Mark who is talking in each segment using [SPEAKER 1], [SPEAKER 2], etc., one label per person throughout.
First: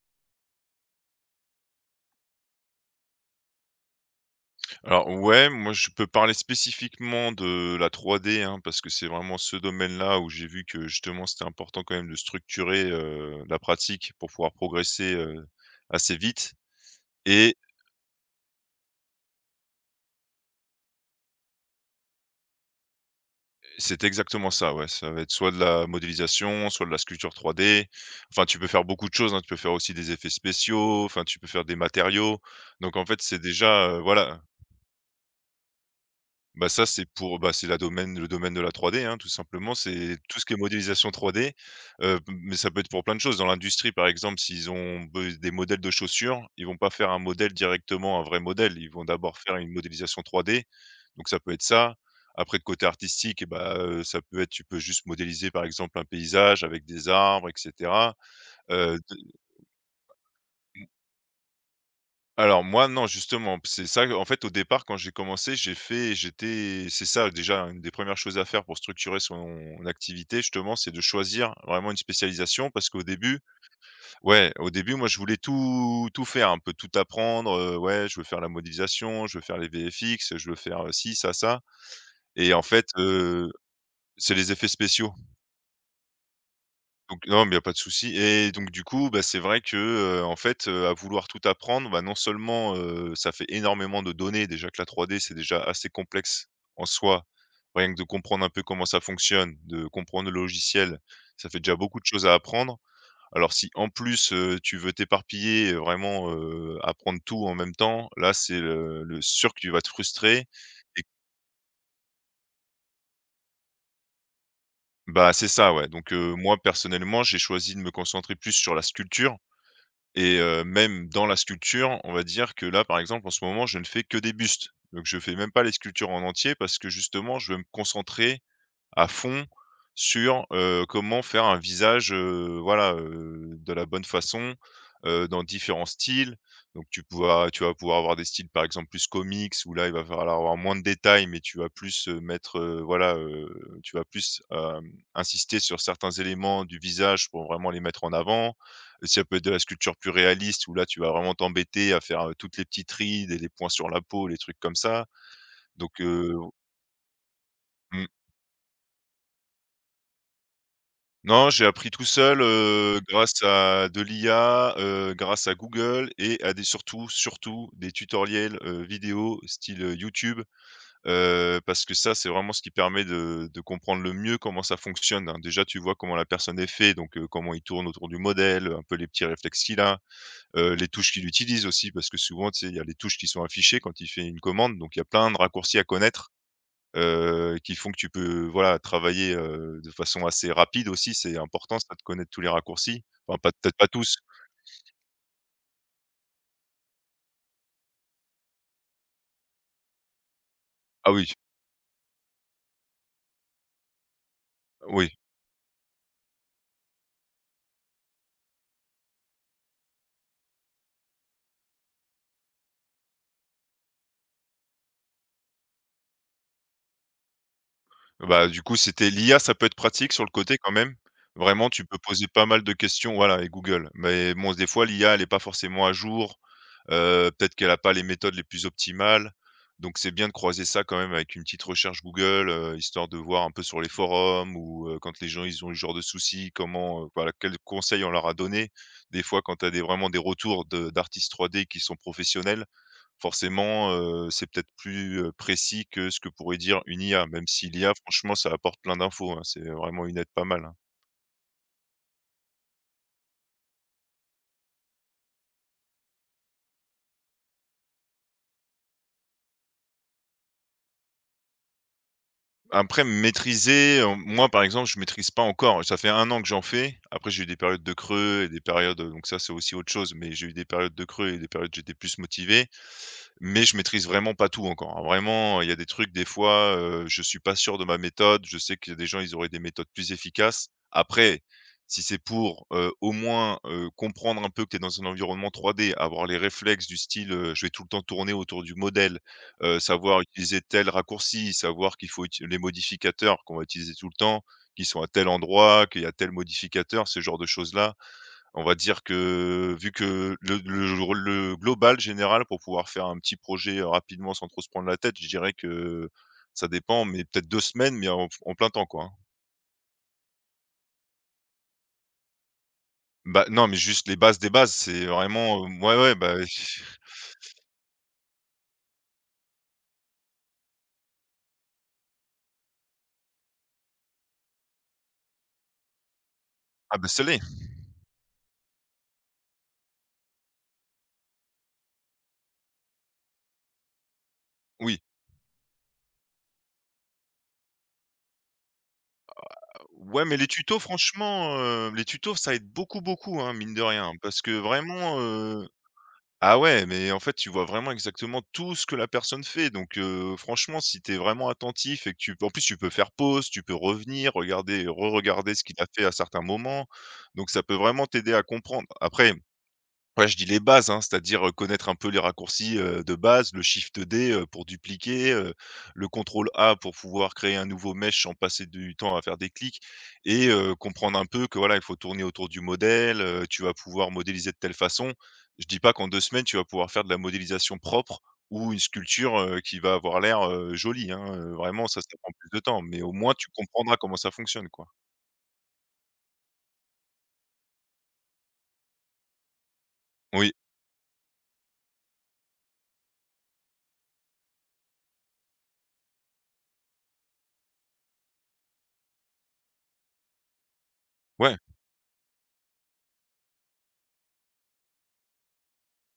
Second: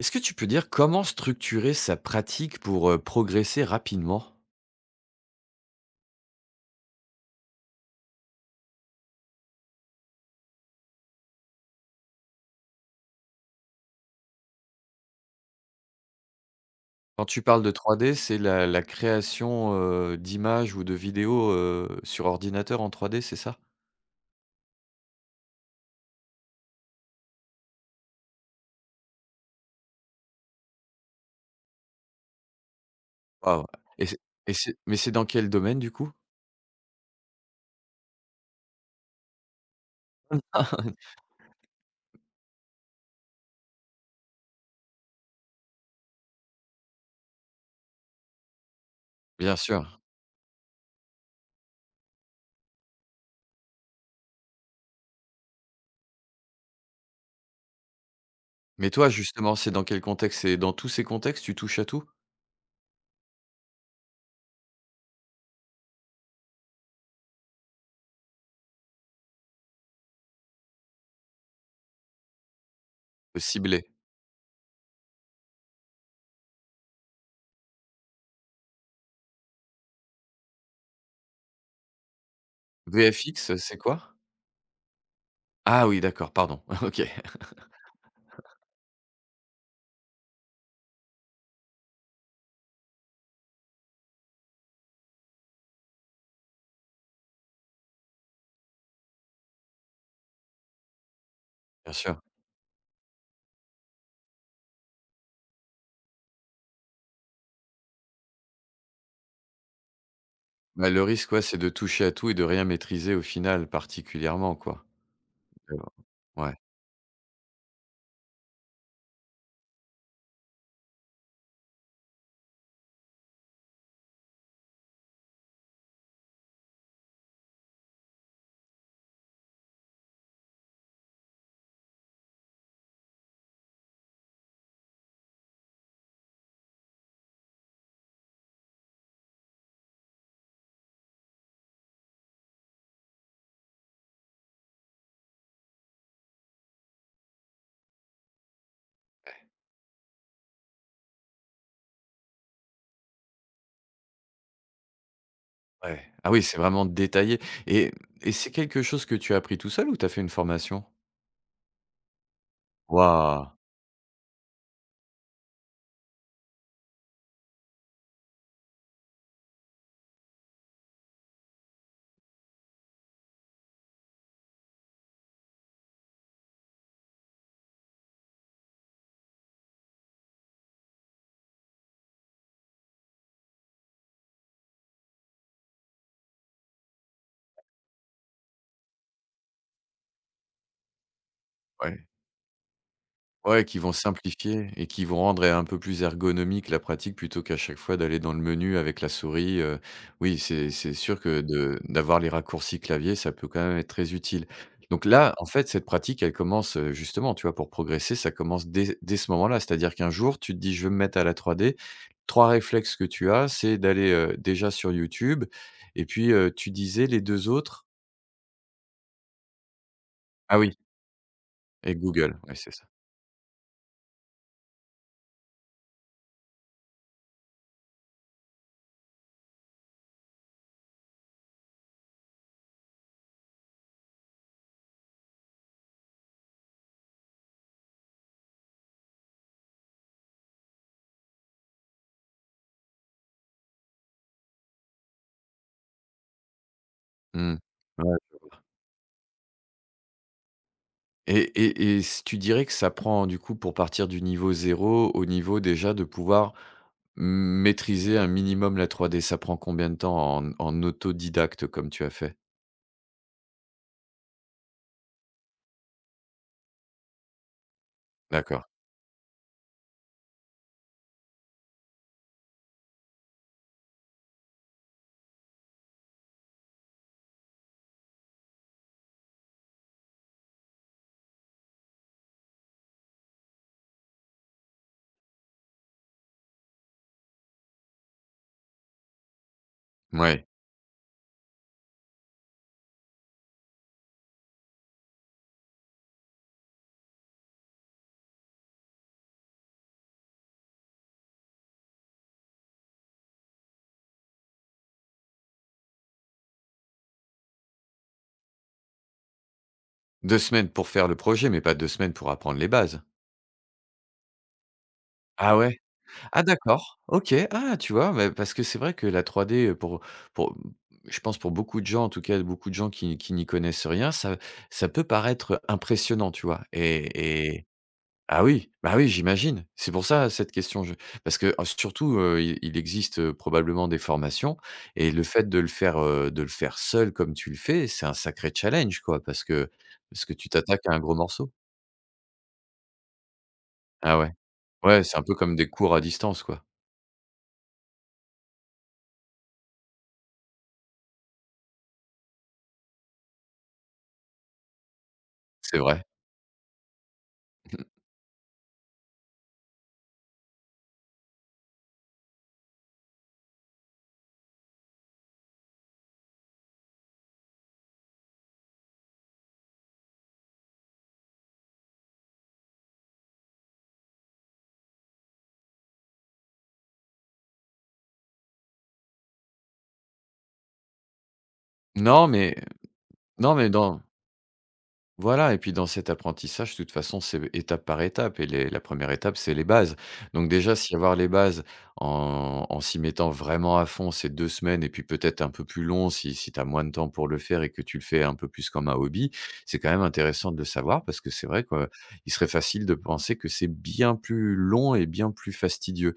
[SPEAKER 1] Est-ce que tu peux dire comment structurer sa pratique pour, progresser rapidement?
[SPEAKER 2] Alors ouais, moi je peux parler spécifiquement de la 3D, hein, parce que c'est vraiment ce domaine-là où j'ai vu que justement c'était important quand même de structurer, la pratique pour pouvoir progresser, assez vite
[SPEAKER 1] Quand tu
[SPEAKER 2] et
[SPEAKER 1] parles de 3D, c'est la création, d'images ou de vidéos, sur ordinateur en 3D, c'est ça?
[SPEAKER 2] c'est exactement ça, ouais. Ça va être soit de la modélisation, soit de la sculpture 3D. Enfin, tu peux faire beaucoup de choses, hein. Tu peux faire aussi des effets spéciaux, enfin, tu peux faire des matériaux. Donc en fait, c'est
[SPEAKER 1] Waouh,
[SPEAKER 2] déjà,
[SPEAKER 1] et c'est
[SPEAKER 2] voilà.
[SPEAKER 1] et c'est mais c'est dans quel domaine du coup?
[SPEAKER 2] Bah, ça, c'est pour bah, c'est la domaine le domaine de la 3D, hein, tout simplement. C'est tout ce qui est modélisation 3D, mais ça peut être pour plein de choses. Dans l'industrie, par exemple, s'ils ont be des modèles de chaussures, ils vont pas faire un modèle directement, un vrai modèle. Ils vont d'abord faire
[SPEAKER 1] Bien
[SPEAKER 2] une
[SPEAKER 1] sûr.
[SPEAKER 2] modélisation 3D, donc ça peut être ça. Après, côté artistique et bah, ça peut être tu peux juste modéliser, par exemple, un paysage avec des arbres et cetera,
[SPEAKER 1] Mais
[SPEAKER 2] heu,
[SPEAKER 1] toi justement, c'est dans quel contexte? C'est dans tous ces contextes, tu touches à tout?
[SPEAKER 2] alors moi non, justement, c'est ça, en fait, au départ, quand j'ai commencé, j'étais c'est ça déjà une des premières choses à faire pour structurer son activité justement, c'est de choisir vraiment une spécialisation parce qu'au début
[SPEAKER 1] Ciblé.
[SPEAKER 2] ouais, au début, moi, je voulais tout faire, un peu tout apprendre, ouais, je veux faire la modélisation, je veux faire les VFX, je veux faire, ci, ça et en fait,
[SPEAKER 1] VFX, c'est quoi?
[SPEAKER 2] c'est les effets spéciaux.
[SPEAKER 1] Ah oui, d'accord, pardon. OK.
[SPEAKER 2] Donc non, mais il y a pas de souci et donc du coup, bah, c'est vrai que, en fait, à vouloir tout apprendre, bah, non seulement, ça fait énormément de données, déjà que la trois d c'est déjà assez complexe en soi. Rien que de comprendre un peu comment ça fonctionne, de comprendre le logiciel, ça fait déjà
[SPEAKER 1] Bien
[SPEAKER 2] beaucoup de
[SPEAKER 1] sûr.
[SPEAKER 2] choses à apprendre. Alors si en plus, tu veux t'éparpiller, vraiment, apprendre tout en même temps, là, c'est le sûr que tu vas te frustrer
[SPEAKER 1] Bah,
[SPEAKER 2] et
[SPEAKER 1] le risque, ouais, c'est de toucher à tout et de rien maîtriser au final particulièrement quoi.
[SPEAKER 2] bah, c'est ça,
[SPEAKER 1] Euh,
[SPEAKER 2] ouais. Donc
[SPEAKER 1] Ouais.
[SPEAKER 2] moi personnellement, j'ai choisi de me concentrer plus sur la sculpture. Et même dans la sculpture, on va dire que là, par exemple, en ce moment, je ne fais que des bustes. Donc je fais même pas les sculptures en entier parce que justement, je veux me concentrer à fond sur, comment faire un visage, voilà, de la bonne façon, dans différents styles. Donc tu vas pouvoir avoir des styles, par exemple, plus comics où là, il va falloir avoir moins de détails, mais tu vas plus, mettre, voilà, tu vas plus, insister sur certains éléments du visage pour vraiment les mettre en avant. Si ça peut être de la sculpture plus réaliste où là, tu vas vraiment t'embêter à faire, toutes les petites rides et les points sur la peau, les trucs comme ça. Donc
[SPEAKER 1] Ouais. Ah oui, c'est vraiment détaillé. et
[SPEAKER 2] mmh.
[SPEAKER 1] et c'est quelque chose que tu as appris tout seul ou tu as fait une formation?
[SPEAKER 2] Non, j'ai appris tout seul, grâce
[SPEAKER 1] Waouh!
[SPEAKER 2] à de l'IA, grâce à Google et à surtout des tutoriels, vidéo style, YouTube, parce que ça, c'est vraiment ce qui permet de comprendre le mieux comment ça fonctionne, hein. Déjà, tu vois comment la personne est fait, donc comment il tourne autour du modèle, un peu les petits réflexes qu'il a, les touches qu'il utilise aussi parce que souvent, tu sais, il y a les touches qui sont affichées quand il fait une commande, donc il y a plein de raccourcis à connaître, qui font que tu peux, voilà, travailler, de façon assez rapide aussi. C'est important ça de
[SPEAKER 1] Ouais.
[SPEAKER 2] connaître tous les raccourcis. Enfin, pas
[SPEAKER 1] Ouais,
[SPEAKER 2] peut-être
[SPEAKER 1] qui
[SPEAKER 2] pas
[SPEAKER 1] vont
[SPEAKER 2] tous.
[SPEAKER 1] simplifier et qui vont rendre un peu plus ergonomique la pratique plutôt qu'à chaque fois d'aller dans le menu avec la souris, oui, c'est
[SPEAKER 2] Ah
[SPEAKER 1] sûr
[SPEAKER 2] oui,
[SPEAKER 1] que de d'avoir les raccourcis clavier, ça peut quand même être très utile. Donc
[SPEAKER 2] oui.
[SPEAKER 1] là, en fait, cette pratique, elle commence, justement, tu vois, pour progresser, ça commence dès ce moment-là. C'est-à-dire qu'un jour, tu te dis: «Je veux me mettre à la 3D». 3 réflexes que tu as, c'est d'aller, déjà sur YouTube et puis, tu disais les 2 autres?
[SPEAKER 2] Bah, du coup, c'était l'IA, ça peut être pratique sur le côté
[SPEAKER 1] Ah
[SPEAKER 2] quand
[SPEAKER 1] oui,
[SPEAKER 2] même. Vraiment, tu
[SPEAKER 1] et
[SPEAKER 2] peux poser
[SPEAKER 1] Google,
[SPEAKER 2] pas
[SPEAKER 1] ouais,
[SPEAKER 2] mal de
[SPEAKER 1] c'est ça.
[SPEAKER 2] questions, voilà et Google. Mais bon, des fois, l'IA, elle est pas forcément à jour, peut-être qu'elle a pas les méthodes les plus optimales, donc c'est bien de croiser ça quand même avec une petite recherche Google, histoire de voir un peu sur les forums ou, quand les gens, ils ont eu ce genre de soucis, comment, voilà, quels conseils on leur a donné. Des fois, quand tu as des vraiment des retours de d'artistes 3D qui sont professionnels, forcément, c'est peut-être plus, précis que ce que pourrait dire une IA, même
[SPEAKER 1] Mmh.
[SPEAKER 2] si l'IA
[SPEAKER 1] Ouais.
[SPEAKER 2] franchement ça apporte plein d'infos, hein, c'est vraiment une aide pas mal, hein.
[SPEAKER 1] S tu dirais que ça prend, du coup, pour partir du niveau zéro au niveau déjà de pouvoir maîtriser un minimum la 3D, ça prend combien de temps en autodidacte comme tu as fait?
[SPEAKER 2] Après maîtriser, moi par exemple je maîtrise pas encore, ça fait un an que j'en fais. Après j'ai eu des périodes de creux et des
[SPEAKER 1] D'accord.
[SPEAKER 2] périodes, donc ça c'est aussi autre chose, mais j'ai eu des périodes de creux et des périodes où j'étais plus motivé. Mais je maîtrise vraiment pas tout encore, hein. Vraiment, il y a des trucs des fois, je suis pas sûr de ma méthode. Je sais qu'il y a des gens, ils auraient des méthodes plus efficaces. Après, si c'est pour, au moins, comprendre un peu que tu es dans un environnement 3D, avoir les réflexes du style, je vais tout le temps tourner autour du modèle, savoir
[SPEAKER 1] Ouais,
[SPEAKER 2] utiliser tel raccourci, savoir qu'il faut uti les modificateurs qu'on va utiliser tout le temps, qu'ils sont à tel endroit, qu'il y a tel modificateur, ce genre de choses-là. On va dire que vu que le global général pour pouvoir faire un petit projet, rapidement sans trop se prendre la tête, je dirais que ça dépend, mais peut-être 2 semaines, mais en plein temps, quoi, hein.
[SPEAKER 1] deux semaines pour faire le projet, mais pas 2 semaines pour apprendre les bases?
[SPEAKER 2] Bah, non, mais juste les bases des bases, c'est
[SPEAKER 1] Ah
[SPEAKER 2] vraiment,
[SPEAKER 1] ouais?
[SPEAKER 2] ouais, ouais, bah,
[SPEAKER 1] Ah d'accord, OK. Ah, tu vois? Mais parce que c'est vrai que la 3D, pour je pense pour beaucoup de gens, en tout cas beaucoup de gens qui n'y connaissent rien, ça peut paraître impressionnant, tu vois?
[SPEAKER 2] ah, bah, ça l'est,
[SPEAKER 1] Et ah oui, bah oui, j'imagine. C'est pour ça, cette question, je parce que, surtout, il existe, probablement des formations
[SPEAKER 2] oui.
[SPEAKER 1] et le fait de le faire seul comme tu le fais, c'est un sacré challenge, quoi, parce que
[SPEAKER 2] Ouais,
[SPEAKER 1] parce que
[SPEAKER 2] mais les
[SPEAKER 1] tu
[SPEAKER 2] tutos
[SPEAKER 1] t'attaques à un gros morceau.
[SPEAKER 2] franchement, les tutos ça aide beaucoup, beaucoup, hein, mine de rien,
[SPEAKER 1] Ah ouais.
[SPEAKER 2] parce que
[SPEAKER 1] Ouais,
[SPEAKER 2] vraiment,
[SPEAKER 1] c'est un peu comme des cours à distance,
[SPEAKER 2] ah
[SPEAKER 1] quoi.
[SPEAKER 2] ouais, mais en fait, tu vois vraiment exactement tout ce que la personne fait. Donc, franchement, si tu es vraiment attentif et que tu en plus, tu peux faire pause, tu peux revenir, regarder, re-regarder ce qu'il
[SPEAKER 1] C'est
[SPEAKER 2] a
[SPEAKER 1] vrai.
[SPEAKER 2] fait à certains moments. Donc ça peut vraiment t'aider à comprendre. Après ouais, je dis les bases, hein, c'est-à-dire, connaître un peu les raccourcis, de base, le shift D, pour dupliquer, le contrôle A pour pouvoir créer un nouveau mesh sans passer du temps à faire des clics et comprendre un peu que, voilà, il faut tourner autour du modèle, tu vas pouvoir modéliser de telle façon. Je dis pas qu'en 2 semaines, tu vas pouvoir faire de la modélisation propre ou une sculpture, qui va avoir l'air, jolie, hein, vraiment ça, ça
[SPEAKER 1] Non,
[SPEAKER 2] prend plus
[SPEAKER 1] mais
[SPEAKER 2] de temps, mais au moins tu
[SPEAKER 1] non, mais
[SPEAKER 2] comprendras
[SPEAKER 1] dans
[SPEAKER 2] comment ça fonctionne, quoi.
[SPEAKER 1] Voilà, et puis dans cet apprentissage, de toute façon, c'est étape par étape et les la première étape, c'est les bases. Donc
[SPEAKER 2] Oui,
[SPEAKER 1] déjà, s'il avoir les bases en s'y mettant vraiment à fond ces 2 semaines et puis peut-être un peu plus long si tu as moins de temps pour le faire et que tu le fais un peu plus comme un hobby, c'est quand même intéressant de le savoir parce que c'est
[SPEAKER 2] ouais,
[SPEAKER 1] vrai qu'il serait facile de penser que c'est bien plus long et bien plus fastidieux.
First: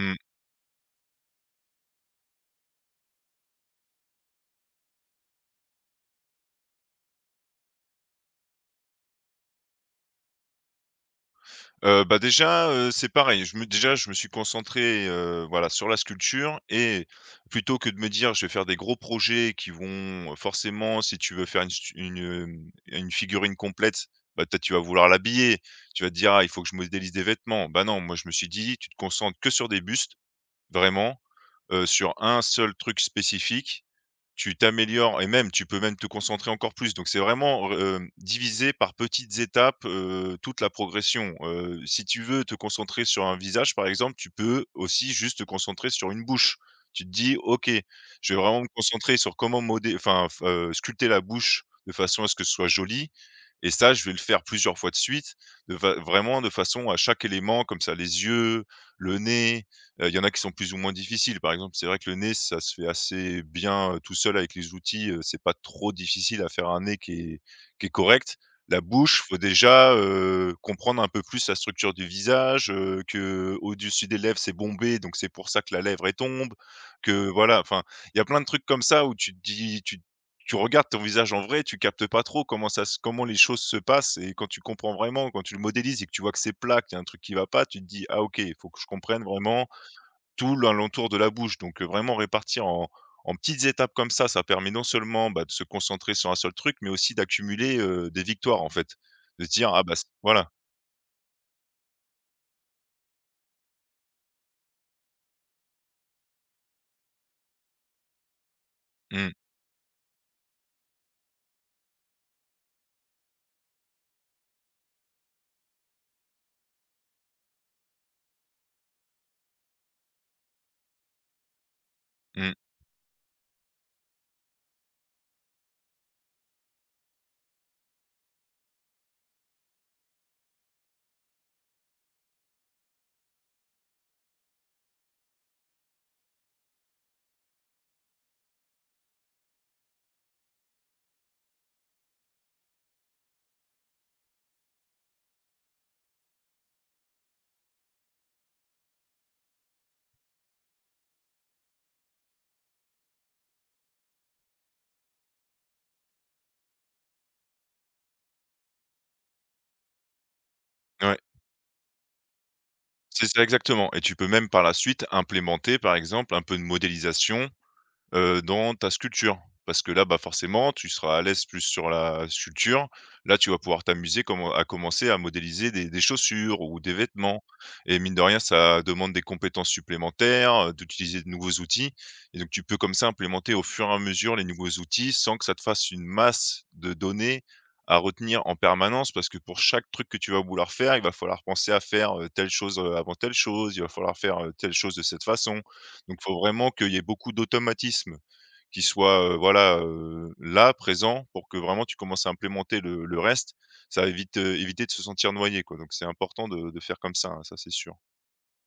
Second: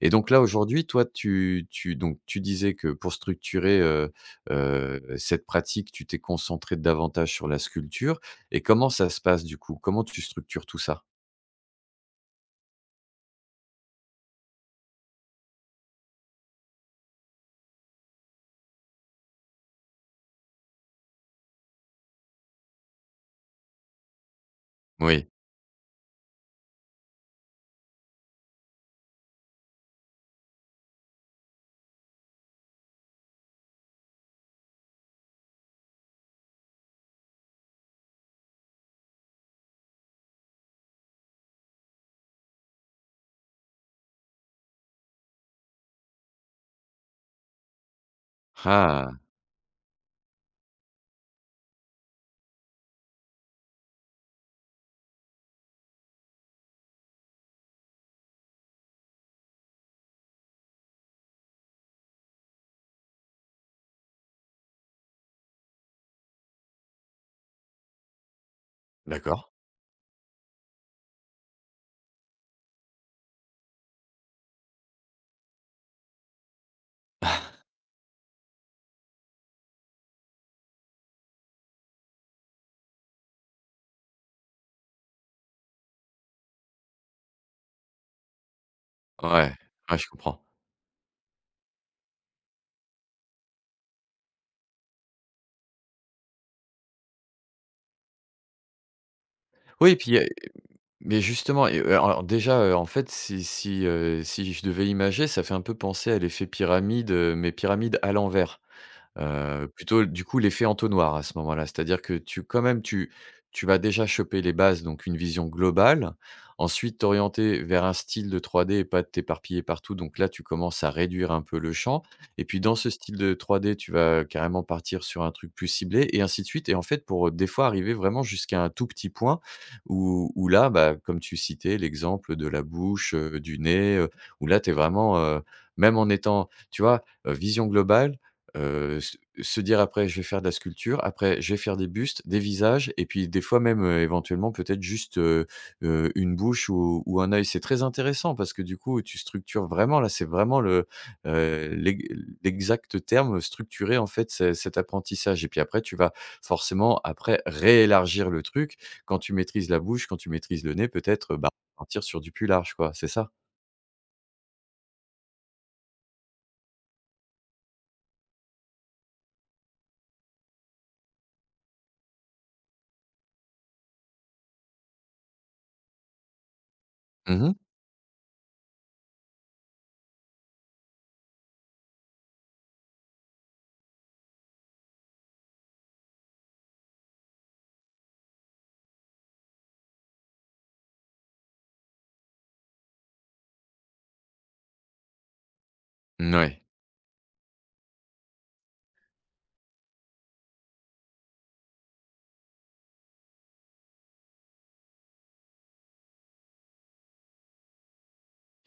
[SPEAKER 1] Et donc là, aujourd'hui, toi, tu tu donc tu disais que pour structurer, cette pratique, tu t'es concentré davantage sur la sculpture. Et comment ça se passe du coup? Comment tu structures tout ça?
[SPEAKER 2] Bah, déjà, c'est pareil. Je me suis concentré, voilà, sur la sculpture et plutôt que de me dire: «Je vais faire des gros projets qui vont», forcément, si tu veux faire une stu une, hem, une figurine complète, bah, peut-être tu vas vouloir
[SPEAKER 1] Oui.
[SPEAKER 2] l'habiller. Tu vas te dire: «Ah, il faut que je modélise des vêtements». Bah, non, moi, je me suis dit: «Tu te concentres que sur des bustes, vraiment, sur un seul truc spécifique, tu t'améliores et même tu peux même te concentrer encore plus. Donc c'est vraiment, diviser par petites étapes, toute la progression. Si tu veux te concentrer sur un visage, par exemple, tu peux aussi juste te concentrer sur une bouche. Tu te dis: «OK, je vais vraiment me concentrer
[SPEAKER 1] Ah!
[SPEAKER 2] sur comment modé enfin, f sculpter la bouche de façon à ce que ce soit joli et ça, je vais le faire plusieurs fois de suite, de va vraiment de façon à chaque élément comme ça, les yeux, le nez. Il y en a qui sont plus ou moins difficiles. Par exemple, c'est vrai que le nez, ça se fait assez bien, tout seul avec les outils, c'est pas trop difficile à faire un nez qui est correct. La bouche, faut
[SPEAKER 1] D'accord.
[SPEAKER 2] déjà, comprendre un peu plus la structure du visage, que au dessus des lèvres, c'est bombé, donc c'est pour ça que la lèvre, elle tombe, que voilà, enfin, il y a plein de trucs comme ça où tu te dis tu tu regardes ton visage en vrai, tu captes pas trop comment les choses se passent et quand tu comprends vraiment, quand tu le modélises et que tu vois que c'est plat, qu'il y a un truc qui va pas, tu te dis: «Ah OK, il faut que je comprenne
[SPEAKER 1] Ouais.
[SPEAKER 2] vraiment»
[SPEAKER 1] Ouais, je comprends.
[SPEAKER 2] tout l'alentour de la bouche. Donc, vraiment répartir en petites étapes comme ça permet non seulement, bah, de se concentrer sur un seul truc, mais aussi d'accumuler, des victoires, en fait. De se dire: «Ah
[SPEAKER 1] Oui
[SPEAKER 2] bah,
[SPEAKER 1] et
[SPEAKER 2] c»
[SPEAKER 1] puis, heu,
[SPEAKER 2] voilà.
[SPEAKER 1] mais justement, alors déjà, en fait, si je devais imager, ça fait un peu penser à l'effet pyramide, mais pyramide à l'envers.
[SPEAKER 2] Mmh,
[SPEAKER 1] Plutôt du coup l'effet entonnoir à ce moment-là. C'est-à-dire que tu quand même tu tu vas déjà choper les bases, donc une vision globale. Ensuite t'orienter vers un style de 3D et pas t'éparpiller partout, donc là tu commences à réduire un peu le champ et
[SPEAKER 2] mmh,
[SPEAKER 1] puis dans ce style de 3D, tu vas carrément partir sur un truc plus ciblé et ainsi de suite et en fait pour, des fois arriver vraiment jusqu'à un tout petit point où là, bah, comme tu citais l'exemple de la bouche, du nez, où là tu es vraiment, même en étant tu vois, vision globale, Se dire après: «Je vais faire de la sculpture», après: «Je vais faire des bustes, des visages» et puis des fois même, éventuellement peut-être juste, une bouche ou un œil. C'est très intéressant parce que du coup, tu structures vraiment là, c'est vraiment le, heu, l'e l'exact terme, structurer en fait ce cet apprentissage et puis après tu vas forcément après réélargir le truc. Quand tu maîtrises la bouche, quand tu maîtrises le nez
[SPEAKER 2] ouais,
[SPEAKER 1] peut-être, bah, partir sur du plus large quoi, c'est
[SPEAKER 2] c'est
[SPEAKER 1] ça?
[SPEAKER 2] ça exactement et tu peux même par la suite implémenter, par exemple, un peu de modélisation dans ta sculpture. Parce que là, bah, forcément, tu seras à l'aise plus sur la sculpture. Là, tu vas pouvoir t'amuser comme à commencer à modéliser des chaussures ou des vêtements
[SPEAKER 1] Mmh mh.
[SPEAKER 2] et mine de rien, ça demande des compétences supplémentaires, d'utiliser de nouveaux outils et donc tu peux comme ça implémenter au fur et à mesure les nouveaux outils sans que ça te fasse une masse de données à retenir en permanence. Parce que pour chaque truc que tu vas vouloir faire, il va falloir penser à faire, telle chose, avant telle chose, il va falloir faire, telle chose de cette façon. Donc il faut vraiment qu'il y ait beaucoup d'automatismes qui soient, voilà, là, présents pour que vraiment tu commences à implémenter le reste. Ça évite, éviter de se sentir noyé, quoi. Donc c'est important de faire comme ça, hein, ça c'est sûr.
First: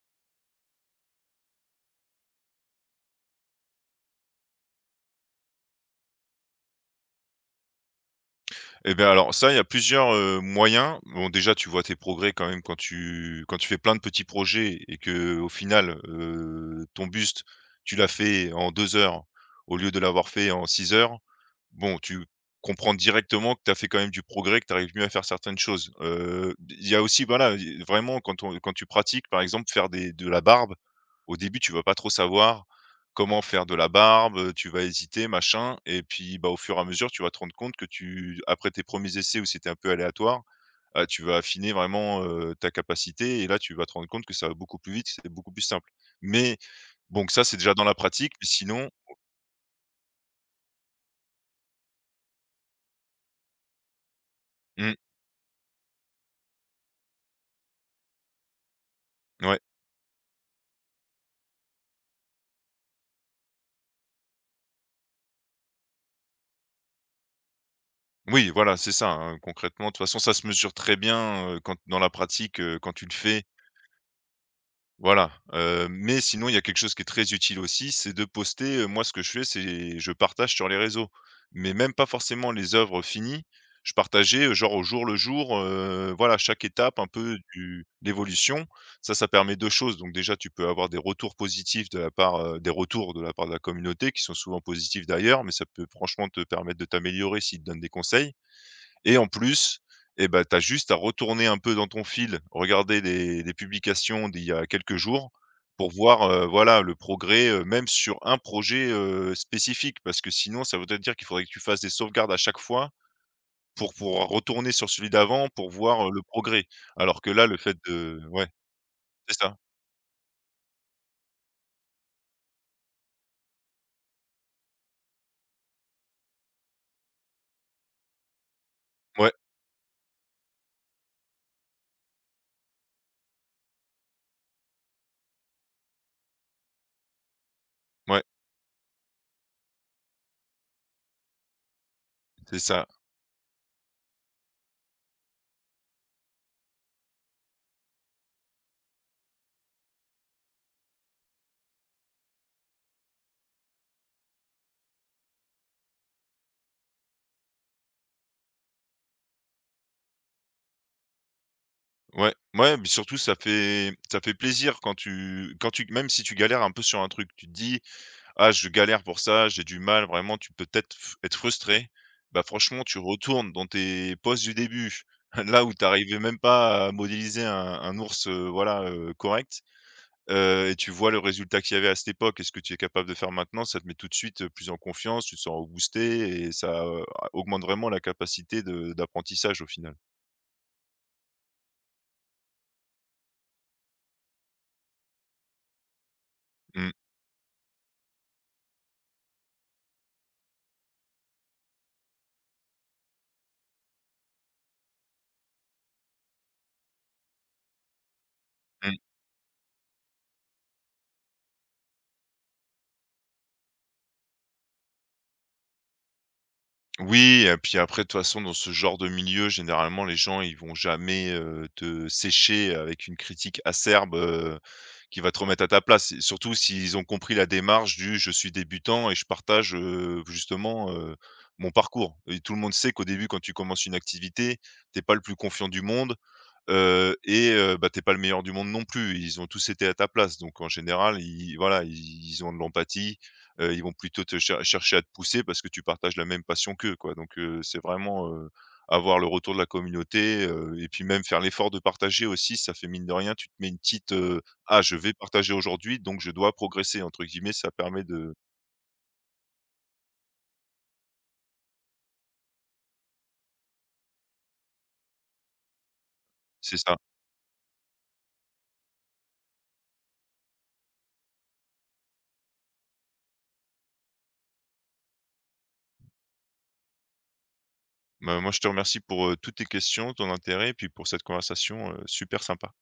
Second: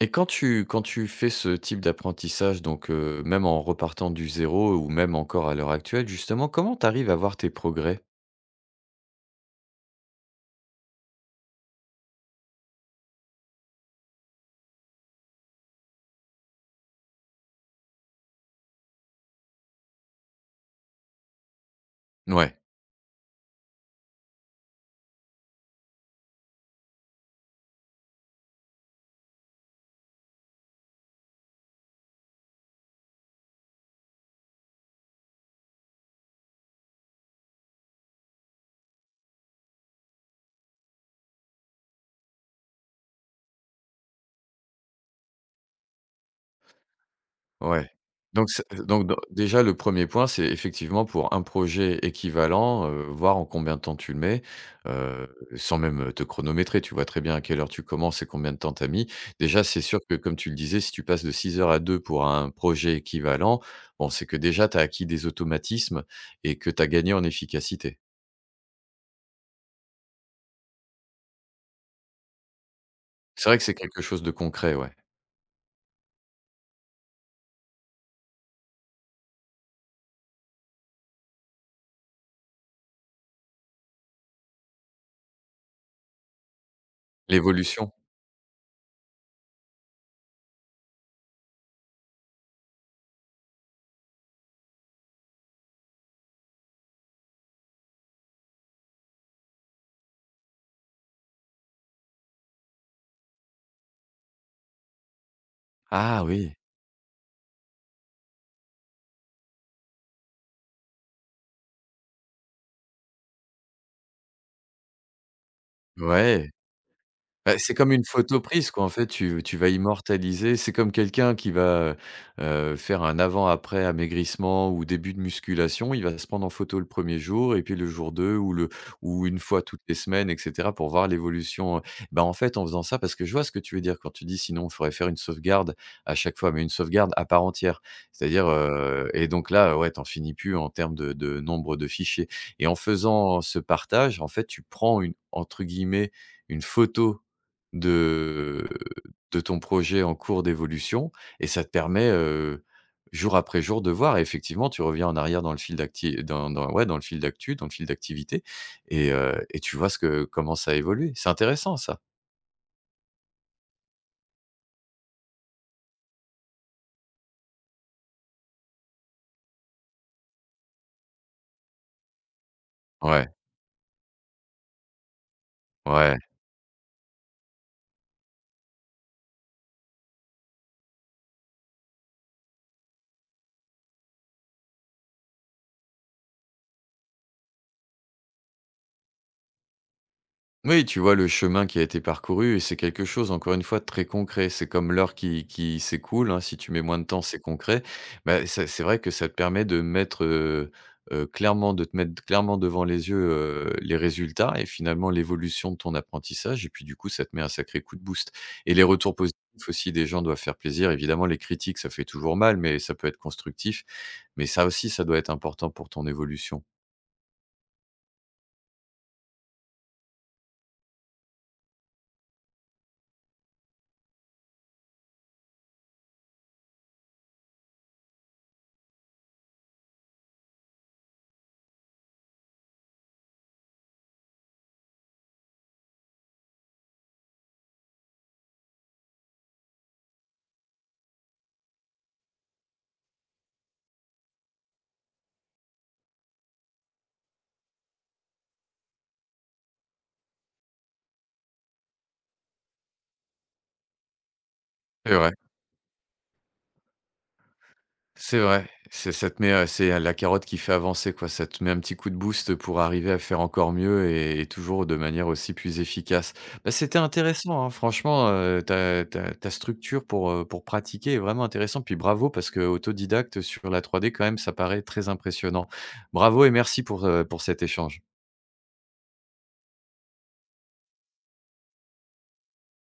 [SPEAKER 1] Et quand tu fais ce type d'apprentissage, donc même en repartant du zéro ou même encore à l'heure actuelle justement, comment tu arrives à voir tes progrès?
[SPEAKER 2] Eh bien, alors ça, il y a plusieurs, moyens. Bon, déjà, tu vois tes progrès quand même quand tu fais plein de petits projets et que, au final, ton buste, tu l'as fait en 2 heures au lieu de l'avoir fait en 6 heures. Bon, tu
[SPEAKER 1] Ouais,
[SPEAKER 2] comprends directement que tu as fait quand même du progrès, que tu arrives mieux à faire certaines choses. Il y a aussi, voilà, i vraiment quand on quand tu pratiques, par exemple, faire des de la barbe, au début, tu vas pas trop savoir comment faire de la barbe, tu vas hésiter, machin et puis, bah, au fur et à mesure, tu vas te rendre compte que tu après tes premiers essais où c'était un peu aléatoire, tu vas affiner vraiment, ta capacité et là, tu vas te rendre compte que ça va beaucoup plus vite, que c'est beaucoup plus simple. Mais bon, que ça, c'est déjà dans
[SPEAKER 1] ouais.
[SPEAKER 2] la pratique, mais
[SPEAKER 1] Donc c'est
[SPEAKER 2] sinon
[SPEAKER 1] donc dans déjà le premier point, c'est effectivement pour un projet équivalent, voir en combien de temps tu le mets,
[SPEAKER 2] mmh,
[SPEAKER 1] heu, sans même, te chronométrer. Tu vois très bien à quelle heure tu commences et combien de temps tu as mis.
[SPEAKER 2] ouais.
[SPEAKER 1] Déjà, c'est sûr que comme tu le disais, si tu passes de 6 heures à 2 pour un projet équivalent, bon, c'est que déjà tu as acquis des automatismes et que tu as gagné en efficacité.
[SPEAKER 2] Oui, voilà, c'est ça, hein, concrètement. De toute façon, ça se mesure très bien, quand dans la pratique, quand tu le fais,
[SPEAKER 1] C'est vrai que c'est quelque chose de concret, ouais.
[SPEAKER 2] voilà. Mais sinon, il y a quelque chose qui est très utile aussi, c'est de poster, moi, ce que je fais, c'est je partage sur les réseaux, mais même pas forcément les œuvres finies. Je partageais, genre au jour le jour, voilà, chaque étape un peu du
[SPEAKER 1] L'évolution.
[SPEAKER 2] l'évolution. Ça permet 2 choses, donc déjà, tu peux avoir des retours positifs de la part, des retours de la part de la communauté qui sont souvent positifs d'ailleurs, mais ça peut franchement te permettre de t'améliorer s'ils te donnent des conseils et en plus, et ben, tu as juste à retourner un peu dans ton fil, regarder les publications d'il y a quelques jours pour
[SPEAKER 1] Ah
[SPEAKER 2] voir,
[SPEAKER 1] oui!
[SPEAKER 2] voilà, le progrès, même sur un projet, spécifique. Parce que sinon, ça voudrait dire qu'il faudrait que tu fasses des sauvegardes à chaque fois pour pouvoir retourner sur celui d'avant pour voir, le
[SPEAKER 1] Ouais.
[SPEAKER 2] progrès. Alors que là,
[SPEAKER 1] Bah,
[SPEAKER 2] le
[SPEAKER 1] c'est
[SPEAKER 2] fait
[SPEAKER 1] comme une
[SPEAKER 2] de
[SPEAKER 1] photo
[SPEAKER 2] ouais,
[SPEAKER 1] prise quoi, en fait,
[SPEAKER 2] c'est
[SPEAKER 1] tu
[SPEAKER 2] ça.
[SPEAKER 1] tu vas immortaliser. C'est comme quelqu'un qui va, faire un avant-après amaigrissement ou début de musculation. Il va se prendre en photo le premier jour et puis le jour 2 ou le ou
[SPEAKER 2] Ouais,
[SPEAKER 1] une fois toutes les semaines et cetera pour voir l'évolution, bah, en fait, en faisant ça parce que je vois ce que tu veux dire quand tu dis: «Sinon, il faudrait faire une sauvegarde à chaque fois», mais une sauvegarde à part entière.
[SPEAKER 2] ouais,
[SPEAKER 1] C'est-à-dire, et donc là, ouais, t'en finis plus en termes de nombre de fichiers
[SPEAKER 2] c'est
[SPEAKER 1] et en
[SPEAKER 2] ça.
[SPEAKER 1] faisant ce partage, en fait, tu prends une entre guillemets «une photo» de de ton projet en cours d'évolution et ça te permet, jour après jour de voir et effectivement tu reviens en arrière dans le fil d'actu, dans le fil d'activité et tu vois ce que comment ça a évolué. C'est intéressant ça.
[SPEAKER 2] Ouais, ouais, mais surtout ça fait plaisir quand tu même si tu galères un peu sur un truc, tu te dis: Ah, je galère pour ça, j'ai du mal, vraiment, tu peux peut-être f être frustré. Bah, franchement, tu
[SPEAKER 1] Ouais,
[SPEAKER 2] retournes dans tes postes du début, là où tu
[SPEAKER 1] ouais.
[SPEAKER 2] arrivais même pas à modéliser un ours, voilà, correct, et tu vois le résultat qu'il y avait à cette époque et ce que tu es capable de faire maintenant, ça te met tout de suite, plus en confiance, tu te sens boosté et ça, augmente vraiment la capacité de d'apprentissage au final.
[SPEAKER 1] Oui, tu vois le chemin qui a été parcouru et c'est quelque chose, encore une fois, de très concret. C'est comme l'heure qui s'écoule, hein, si tu mets
[SPEAKER 2] Mmh
[SPEAKER 1] moins de
[SPEAKER 2] mh.
[SPEAKER 1] temps, c'est concret. Bah, ça c'est vrai que ça te permet de mettre, clairement de te mettre clairement devant les yeux, les résultats et finalement l'évolution de ton apprentissage et puis, du coup, ça te met un sacré coup de boost et les retours positifs aussi des gens doivent faire plaisir. Évidemment, les critiques, ça fait toujours mal, mais ça peut être constructif, mais ça aussi, ça doit être important pour ton évolution.
[SPEAKER 2] Oui et puis après, de toute façon, dans ce genre de milieu, généralement, les gens, ils vont jamais, te sécher avec une critique acerbe, qui va te remettre à ta place. Et surtout s'ils ont compris la démarche du: «Je suis débutant et je partage, justement, mon parcours» et tout le monde sait qu'au début, quand tu commences une activité, t'es pas le plus confiant du monde. Et bah, tu pas le meilleur du monde non plus. Ils ont tous été à ta place donc en général, ils voilà, ils ont de l'empathie, ils vont plutôt te cher chercher à te pousser parce que tu partages la même passion qu'eux, quoi donc c'est vraiment, avoir le retour de la communauté, et puis même faire l'effort de partager aussi, ça fait mine de rien, tu te mets une petite, «Ah je vais
[SPEAKER 1] C'est vrai.
[SPEAKER 2] partager aujourd'hui donc je dois progresser» entre guillemets, ça permet de
[SPEAKER 1] C'est vrai, c'est ça te met, c'est la carotte qui fait avancer, quoi. Ça te met un petit coup de boost pour arriver à faire encore mieux et toujours de manière aussi plus efficace. Bah,
[SPEAKER 2] c'est ça.
[SPEAKER 1] c'était intéressant, hein, franchement, ta structure pour pratiquer est vraiment intéressante. Puis bravo parce que autodidacte sur la 3D quand même, ça paraît très impressionnant. Bravo et merci pour cet échange.
[SPEAKER 2] Bah, moi je te remercie pour, toutes tes questions, ton intérêt et puis pour cette conversation, super sympa.